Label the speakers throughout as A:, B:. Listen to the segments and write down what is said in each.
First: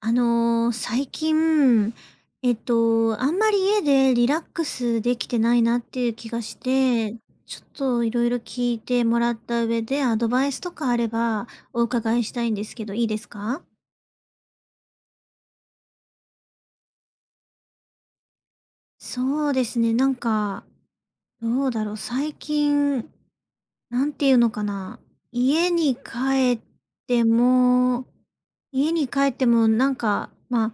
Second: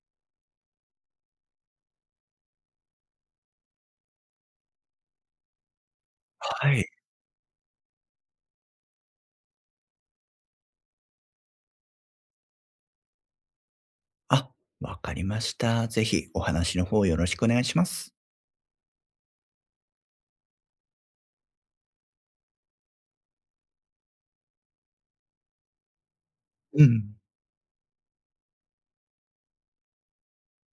A: 最近、あんまり家でリラックスできてないなっていう気がし
B: はい。
A: て、ちょっといろいろ聞いてもらった上で、アドバイスとかあればお伺いしたいんですけど、いいですか？
B: あ、わかりました。ぜひお話の方よろしくお願いします。
A: そうですね、なんか、どうだろう、最近なんていうのかな、家に帰っ
B: うん。
A: ても家に帰ってもなんか、まあ、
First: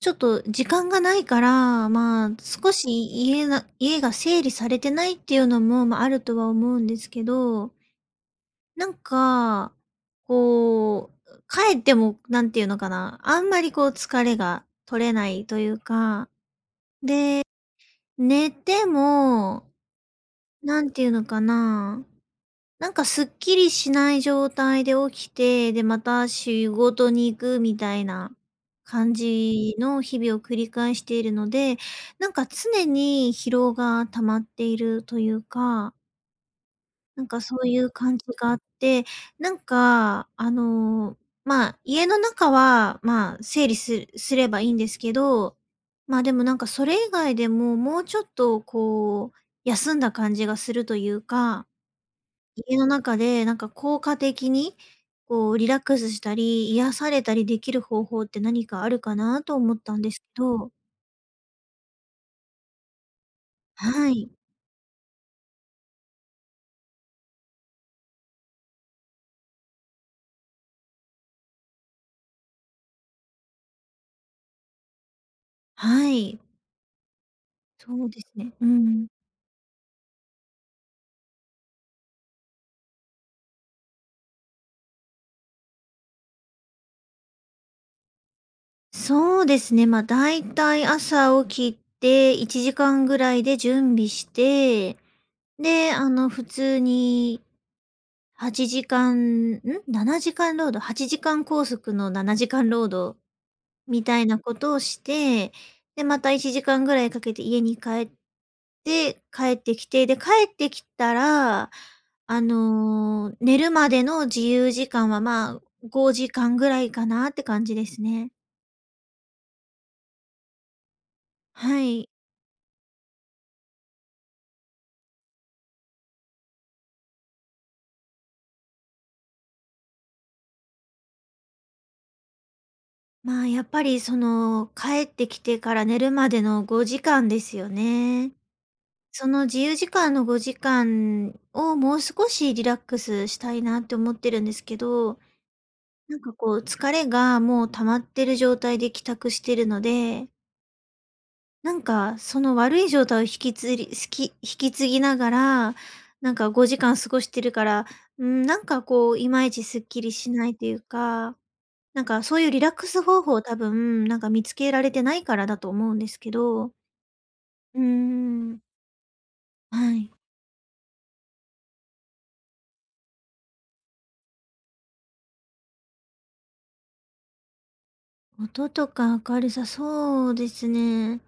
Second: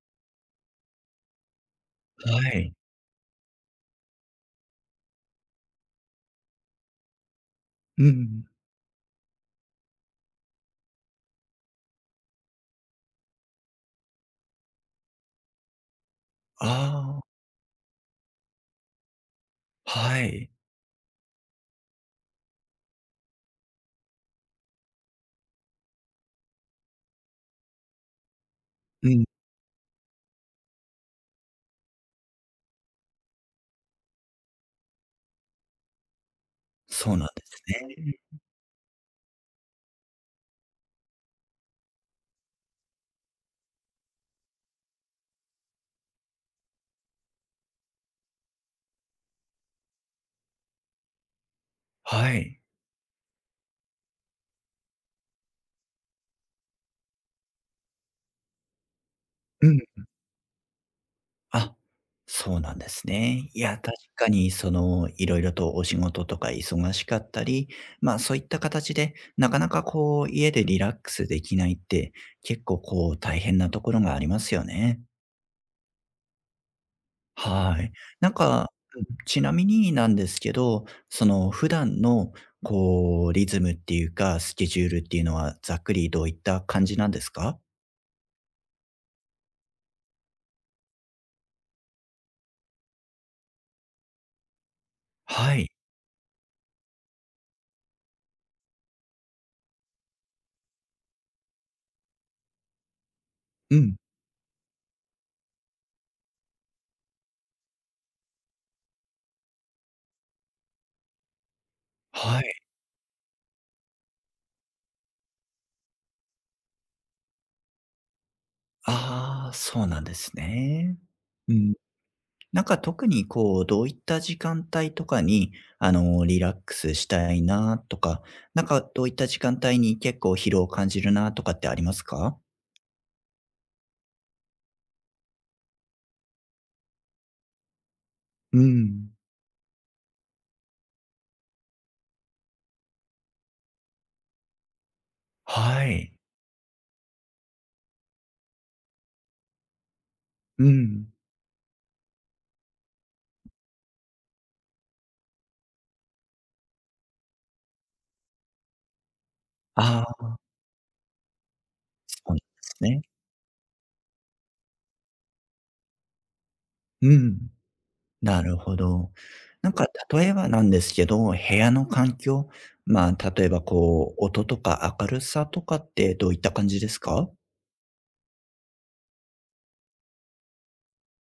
A: ちょっと時間がないから、まあ、
B: は
A: 少
B: い。
A: し家が整理されてないっていうのも、まあ、あるとは思うんですけど、
B: うん。
A: なんか、こう、帰ってもなんていうのかな、あんまりこう疲れが取れないというか、
B: ああ、
A: 寝ても、
B: はい。
A: なんていうのかな、なんかすっきりしない状態で起きて、で、また仕事に行くみたいな
B: う
A: 感
B: ん。
A: じの日々を繰り返しているので、なんか常に疲労が溜まっているというか、
B: そう
A: な
B: な
A: ん
B: ん
A: か
B: で
A: そ
B: す
A: ういう感じ
B: ね。
A: があって、なんか、まあ、家の中は、まあ、整理すればいいんですけど、まあ、でもなんかそれ以外でも、もうちょっとこう、休んだ感じがするというか、
B: はい。
A: 家の中で、なんか効果的に、こうリラックスしたり、癒されたりできる方法って何かあるかなと
B: う
A: 思っ
B: ん。
A: たんですけど。
B: あ、そうなんですね。いや、確
A: は
B: か
A: い。
B: にそのいろいろとお仕事とか忙しかったり、ま、あそういった形で、なかなかこう家でリラックスできないって、結構こう大変なところがありますよね。
A: はい。
B: はい。
A: そうです
B: なん
A: ね。う
B: か、うん、
A: ん。
B: ちなみになんですけど、その普段のこうリズムっていうか、スケジュールっていうのはざっくりどういった感じなんですか？
A: そうですね、まあ、だいたい朝起きて1時間ぐらいで準備して、
B: はい。
A: で、普通に8時間ん？7時間労働、8時間拘束の7時間労働
B: うん。
A: みたいなことをして、で、また1時間ぐらいかけて家に帰っで、帰ってきて、で、帰ってきたら、
B: はい。
A: 寝るまでの自由時間は、まあ、5時間ぐらいかなって感じですね。
B: ああ、そうなんですね。うん。
A: はい。
B: なんか特にこう、どういった時間帯とかに、あの、リラックスしたいなとか、なんかどういった時間帯に結構疲労を感じるなとかってありますか？
A: まあ、やっぱりその、帰ってきてから寝るまでの5時間ですよね。
B: うん。
A: その自由時間の5時間をもう少しリラックスしたいなって思ってるんですけど、
B: はい。
A: なんかこう疲れがもう溜まってる状態で帰宅してるので、
B: うん。
A: なんか、その悪い状態を引き継ぎながら、なんか5時間過ごしてるから、うん、なんかこう、いまいちすっき
B: あ
A: りし
B: あ、
A: ないというか、なん
B: そ
A: か
B: うな
A: そ
B: ん
A: う
B: で
A: いうリラッ
B: す
A: ク
B: ね。
A: ス方法を多分、なんか見つけられてないからだと思うんですけど。
B: うん。
A: うー
B: なる
A: ん、
B: ほど。なんか
A: はい。
B: 例えばなんですけど、部屋の環境、まあ、例えばこう、音とか明るさとかってどういった感じですか？
A: 音とか明るさ、そうですね。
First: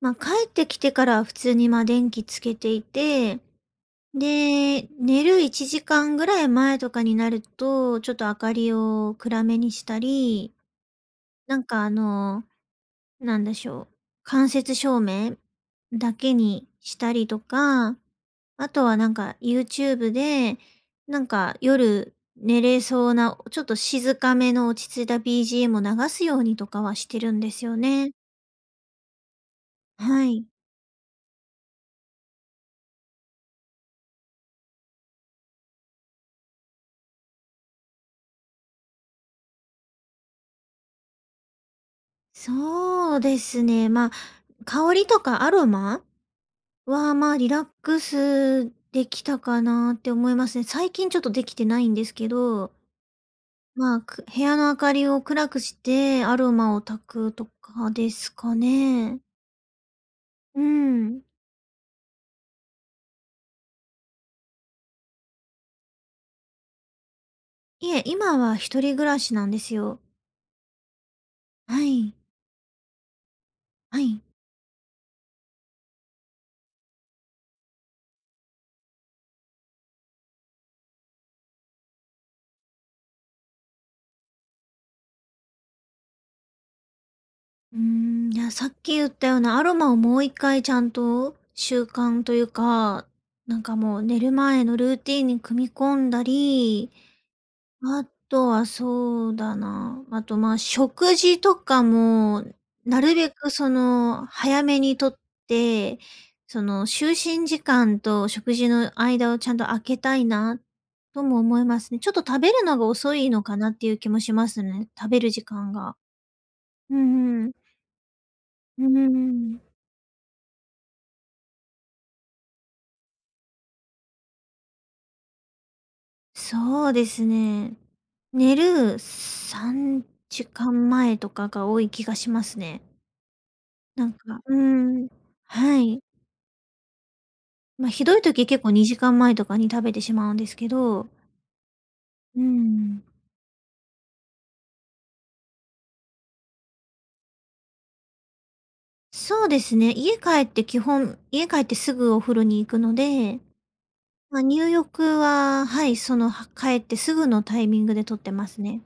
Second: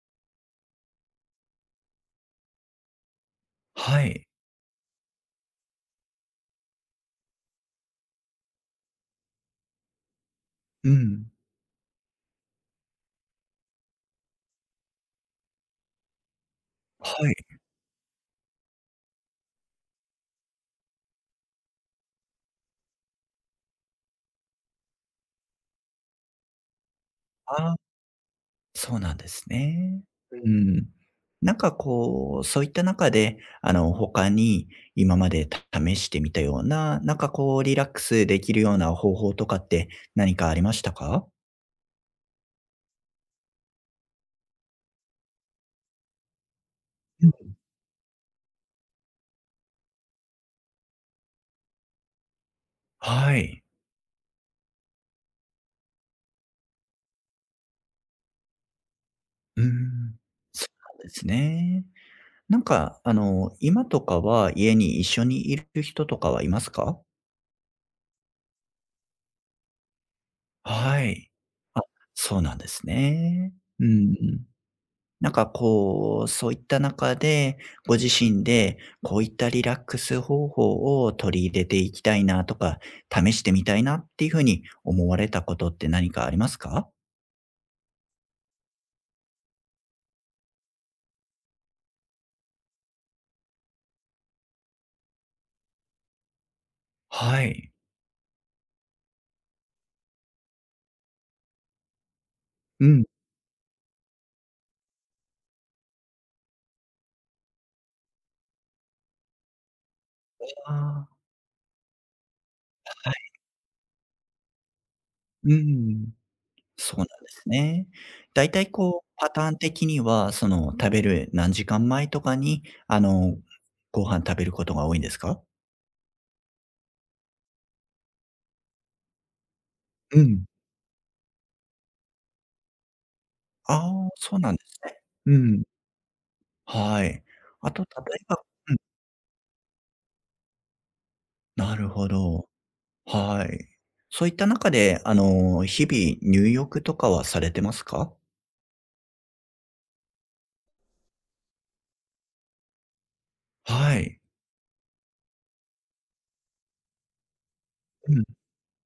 A: まあ、帰ってきてからは普通に、電気つけていて、
B: はい。
A: で、寝る1時間ぐらい前とかになると、ちょっと明かりを暗めにしたり、
B: うん。
A: なんかなんでしょう、間接照明だけにしたり
B: はい。
A: とか、あとはなんか YouTube で、なんか夜寝れそうな、ちょっと静かめの落ち着いた BGM を流すようにとかはしてるんです
B: あ、
A: よね。
B: そうなんですね。
A: はい。
B: うん。なんかこう、そういった中で、あの、他に今まで試してみたような、なんかこうリラックスできるような方法とかって何かありましたか？
A: そうですね。まあ、香りとかアロマは、
B: う
A: まあ、リ
B: ん。
A: ラックスできたかなって思いますね。最近ちょっとできてないんですけど、
B: はい。
A: まあ、部屋の明かりを暗くしてアロマを焚くとかですかね。
B: うん。
A: う
B: そうなんで
A: ん。
B: すね。なんか、あの、今とかは家に一緒にいる人とかはいますか？
A: いえ、今は一人暮らしなんですよ。
B: はい。あ、
A: はい。
B: そうなんですね。う
A: はい。
B: ん。なんかこう、そういった中で、ご自身でこういったリラックス方法を取り入れていきたいなとか、試してみたいなっていう風に思われたことって何かありますか？
A: うーん、いや、さっき言ったようなアロマをもう一回ちゃんと習慣というか、なんかもう寝る前のルーティンに組み込んだり、
B: はい。
A: あとはそうだな、あと、ま、食事とかも、
B: う
A: な
B: ん。
A: るべくその、早めにとって、その、就寝時間と食事の間をちゃんと空けたいな
B: あ
A: とも思いますね。ちょっと食べるのが
B: ーは
A: 遅いの
B: い。
A: かなっていう気もしますね、食べる時
B: う
A: 間が。
B: ん。そ
A: う
B: うなんで
A: んう
B: す
A: ん。
B: ね。だいたい
A: うんう
B: こ
A: ん
B: う、
A: うん
B: パ
A: う
B: ターン
A: ん。
B: 的には、その、食べる何時間前とかに、あの、ご飯食べることが多いんですか？
A: そうですね。寝る3
B: うん。
A: 時間前とかが多い気がしますね。
B: あ
A: な
B: あ、
A: ん
B: そう
A: か
B: な
A: う
B: んですね。
A: ん。
B: うん。
A: はい。
B: はい。あと例
A: まあ、ひどい
B: えば、
A: 時、結構
B: うん、
A: 2時間前とかに食べてしまうんですけど、
B: なるほ
A: う
B: ど。
A: ん。
B: はい。そういった中で、あの、日々入浴とかはされてますか？
A: そうですね、家帰って基本家帰ってすぐお風呂に行くので、
B: はい。
A: まあ、入浴は、はい、その、帰ってすぐのタイミングで
B: う
A: 取っ
B: ん。
A: てますね。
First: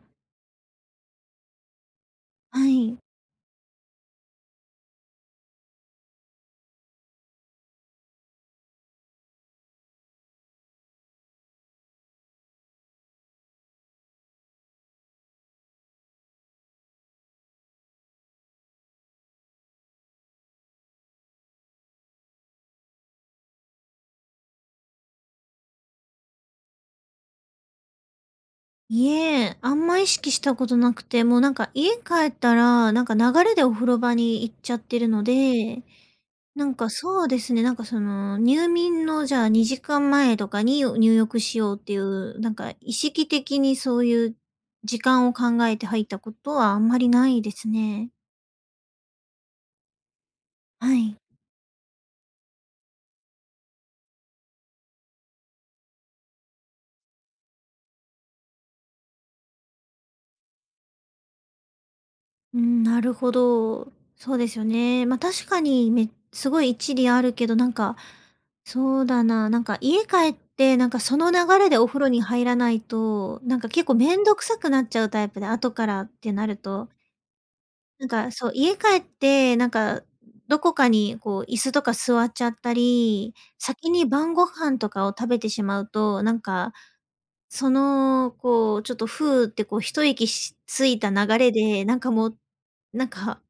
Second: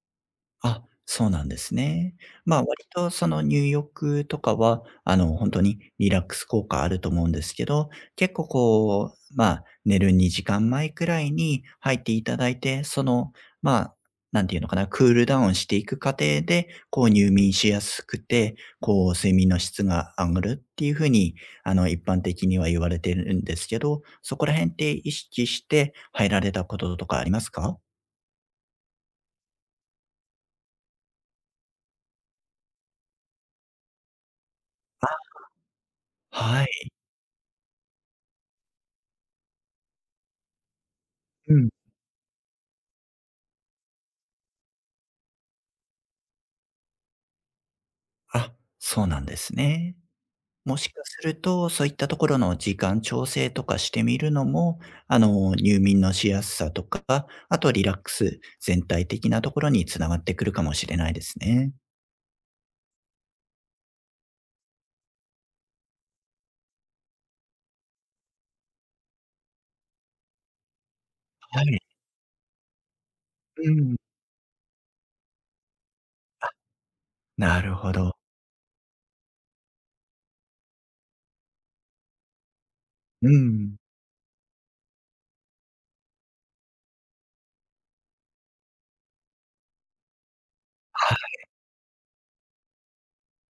B: あ、そうなんですね。まあ、
A: は
B: 割
A: い。
B: とその入浴とかは、あの、本当にリラックス効果あると思うんですけど、結構こう、まあ、寝る2時間前くらいに入っていただいて、その、まあ、なんていうのかな、クールダウンしていく過程で、こう入眠しやすくて、こう睡眠の質が上がるっていう風に、あの、一般的には言われてるんですけど、そこら辺って意識して入られたこととかありますか？
A: いえ、あんま意識したことなくて、もうなんか家帰ったら、なんか流れでお風呂場に行っちゃってる
B: あ、
A: ので、
B: は
A: なんか
B: い。
A: そうですね、なんかその、入眠のじゃあ2時間前とかに入浴
B: う
A: し
B: ん。
A: ようっていう、なんか意識的にそういう時間を考えて入ったことはあんまりないですね。
B: あ、そうなんですね。もし
A: は
B: か
A: い。
B: すると、そういったところの時間調整とかしてみるのも、あの、入眠のしやすさとか、あとリラックス全体的なところに繋がってくるかもしれないですね。
A: うん、なるほど。そうですよね。まあ確かにすごい一理あるけど、なんか、そうだな、なんか家帰って、なんかその流
B: は
A: れで
B: い。
A: お風呂に入らないと、なんか
B: う
A: 結構
B: ん。
A: めんどくさくなっちゃうタイプで、後からってなると、
B: なるほ
A: なん
B: ど。
A: か、そう、家帰って、なんか、どこかにこう椅子とか座っちゃった
B: う
A: り、
B: ん。
A: 先に晩ご飯とかを食べてしまうと、なんか、その、こう、ちょっとふうってこう一息ついた流
B: は、
A: れで、なんかもう、なんか、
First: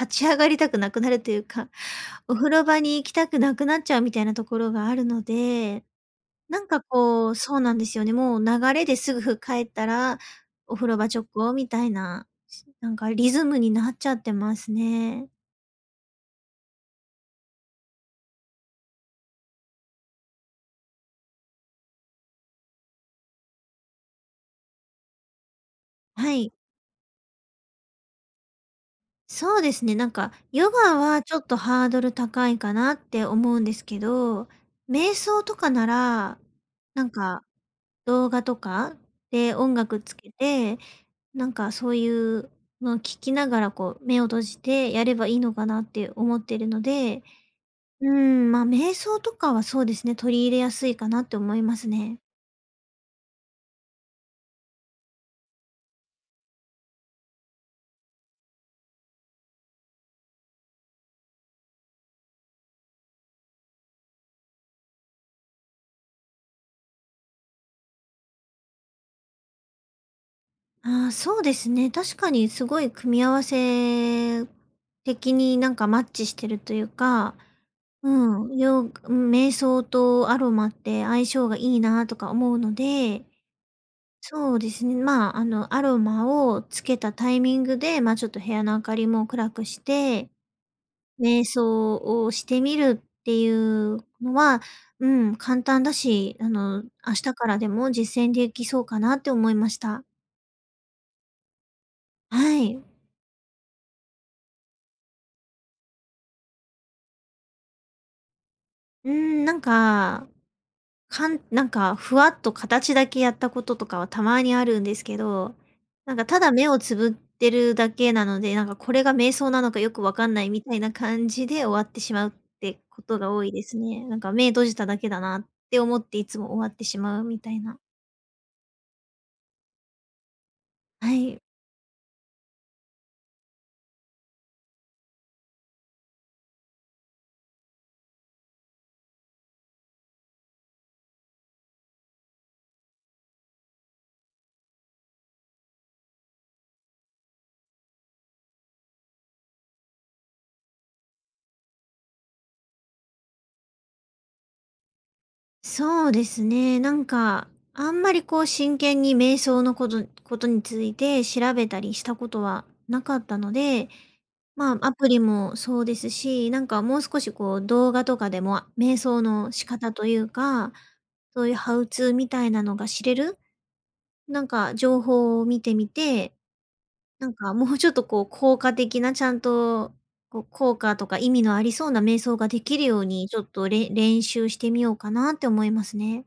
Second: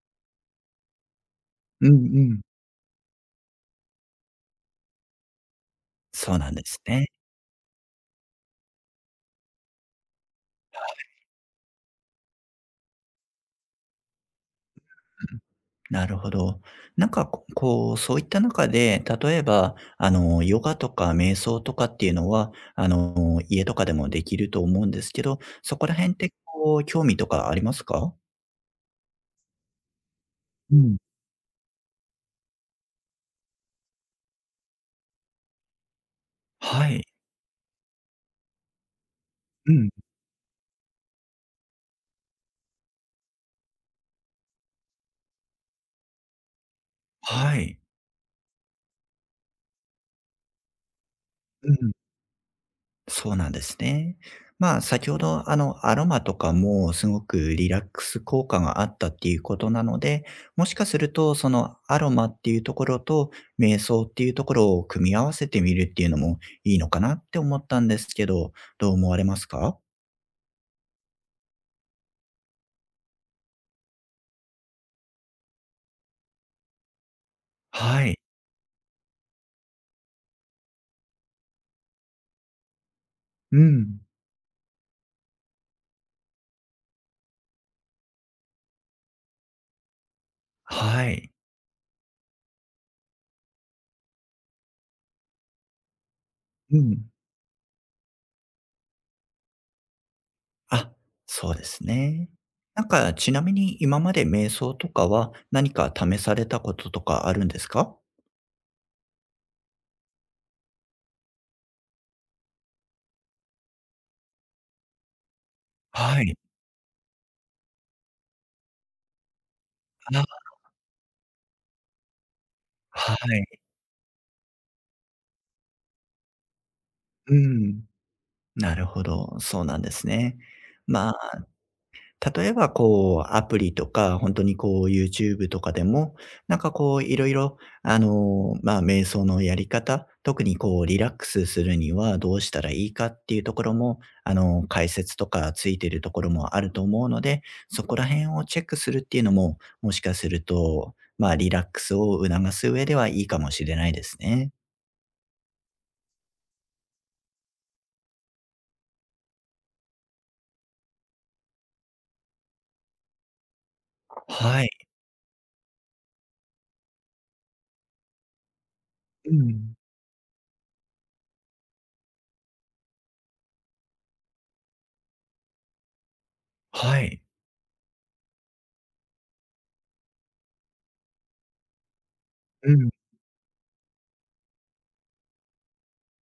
A: 立ち上がりたくなくなるというか、
B: うんう
A: お
B: ん。
A: 風呂場に行きたくなくなっちゃうみたいなところがあるので、
B: そうなん
A: な
B: で
A: ん
B: す
A: か
B: ね。
A: こう、そうなんですよね。もう流れですぐ帰ったら、お風呂場直行みたいな、なんかリズムになっちゃってますね。
B: なるほど。なんか、ここう、そういった中で、例えば、あの、ヨガとか瞑想とかっていうのは、あの、家とかでもできると思うんですけど、そこら辺って
A: はい。
B: こう、興味とかありますか？
A: そうですね、なんか、ヨ
B: うん。
A: ガはちょっとハードル高いかなって思うんですけど、瞑想とかなら、
B: はい。
A: なんか動画とかで
B: う
A: 音
B: ん。
A: 楽つけて、なんかそういうのを聞きながらこう目を閉じてやればいいのかなって思ってるので、
B: はい。
A: うん、まあ、瞑想とかはそうですね、取り入れやすいかなって思い
B: う
A: ます
B: ん。
A: ね。
B: そうなんですね。まあ、先ほど、あの、アロマとかもすごくリラックス効果があったっていうことなので、もしかすると、そのアロマっていうところと瞑想っていうところを組み合わせてみるっていうのもいいのかなって思ったんですけど、どう思われますか？
A: ああ、そうですね、確かにすごい組み合わせ的になんかマッチしてるというか、
B: はい。
A: うん、うん、瞑想とアロマって相性がいいなとか思うので、
B: うん。
A: そうですね、まあ、アロマをつけたタイミングで、ま、ちょっと部屋の明かりも暗くして
B: はい。
A: 瞑想をしてみるっていうのは、うん、簡単だし、
B: うん。
A: 明日からでも実践できそうかなって思いました。
B: あ、そうですね。
A: は
B: な
A: い。
B: んか、ちなみに今まで瞑想とかは、何か試されたこととかあるんですか？
A: うん、なんか、なんかふわっと形だけやったこととかはたまにあるんですけど、なん
B: は
A: か
B: い。
A: ただ目をつぶってるだけなので、なんかこれが瞑想なのかよくわ
B: あ、
A: かんないみたいな感じで終わってしまうってこ
B: は
A: とが多い
B: い。
A: ですね。なんか目閉じただけだなって思っていつも終わってしまう
B: う
A: みたいな。
B: ん、なるほど、そうなんですね。ま
A: はい。
B: あ、例えばこう、アプリとか、本当にこう YouTube とかでも、なんかこういろいろあの、ま、あ瞑想のやり方、特にこうリラックスするにはどうしたらいいかっていうところも、あの、解説とかついてるところもあると思うので、そこら辺をチェックするっていうのも、もしかすると、ま、あリラックスを促す上ではいいかもしれないですね。
A: そうですね。なんか、あんまりこう真剣に瞑想のことについて調べたりしたことはなかったので、
B: はい。
A: まあ、アプリもそうですし、なんかもう少しこう動画とかでも瞑想
B: う
A: の仕
B: ん。
A: 方というか、そういうハウツーみたいなのが知れる、なんか情報を見てみて、
B: はい。
A: なんかもうちょっとこう効果的なちゃんとこう効果とか意味のありそうな瞑想がで
B: う
A: きる
B: ん。
A: ようにちょっと練習してみようかなって思いますね。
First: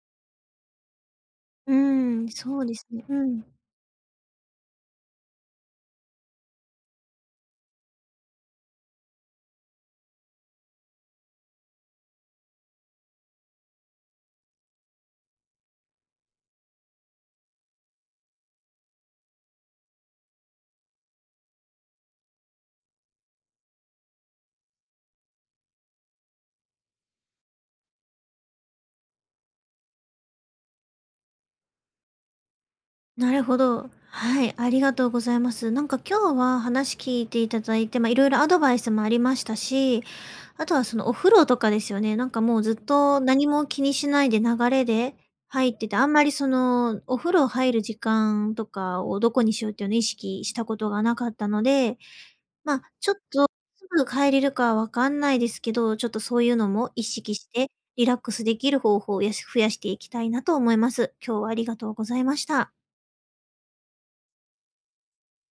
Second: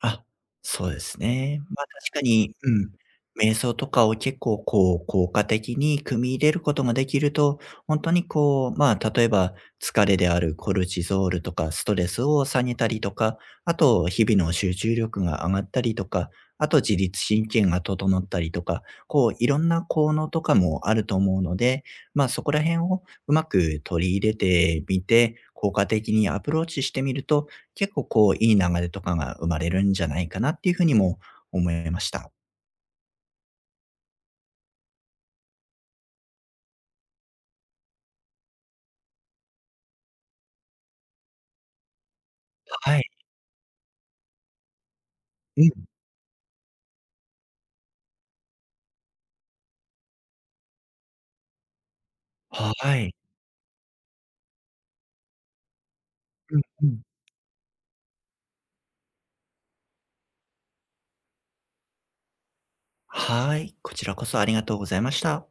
B: あ、そうですね。
A: う
B: まあ、確か
A: ん、
B: に、
A: そう
B: う
A: です
B: ん、
A: ね。うん。
B: 瞑想とかを結構こう、効果的に組み入れることができると、本当にこう、まあ、例えば疲れであるコルチゾールとかストレスを下げたりとか、あと日々の集中力が上がったりとか、あと自律神経が整ったりとか、こういろんな効能とかもあると思うので、まあ、そこら辺をうまく取り入れてみて、効果的にアプローチしてみると結構こう、いい流れとかが生まれるんじゃないかなっていうふうにも思いました。
A: なるほど。はい、ありがとうございます。なんか今日は話聞いていただいて、まあ、いろいろアドバイスもありましたし、あとはそのお風呂とかですよね。なんかもうずっ
B: はい。
A: と何も気にしないで流れで
B: うん。
A: 入ってて、あんまりそのお風呂入る時間とかをどこにしようっていうのを意識したことがなかったので、
B: は
A: まあ、ちょ
B: い。
A: っと、すぐ帰れるかわかんないですけど、ちょっとそうい
B: う
A: う
B: ん
A: の
B: う
A: も
B: ん。
A: 意識して、リラックスできる方法を増やしていきたいなと思います。今日はありがとうございました。
B: はい。こちらこそありがとうございました。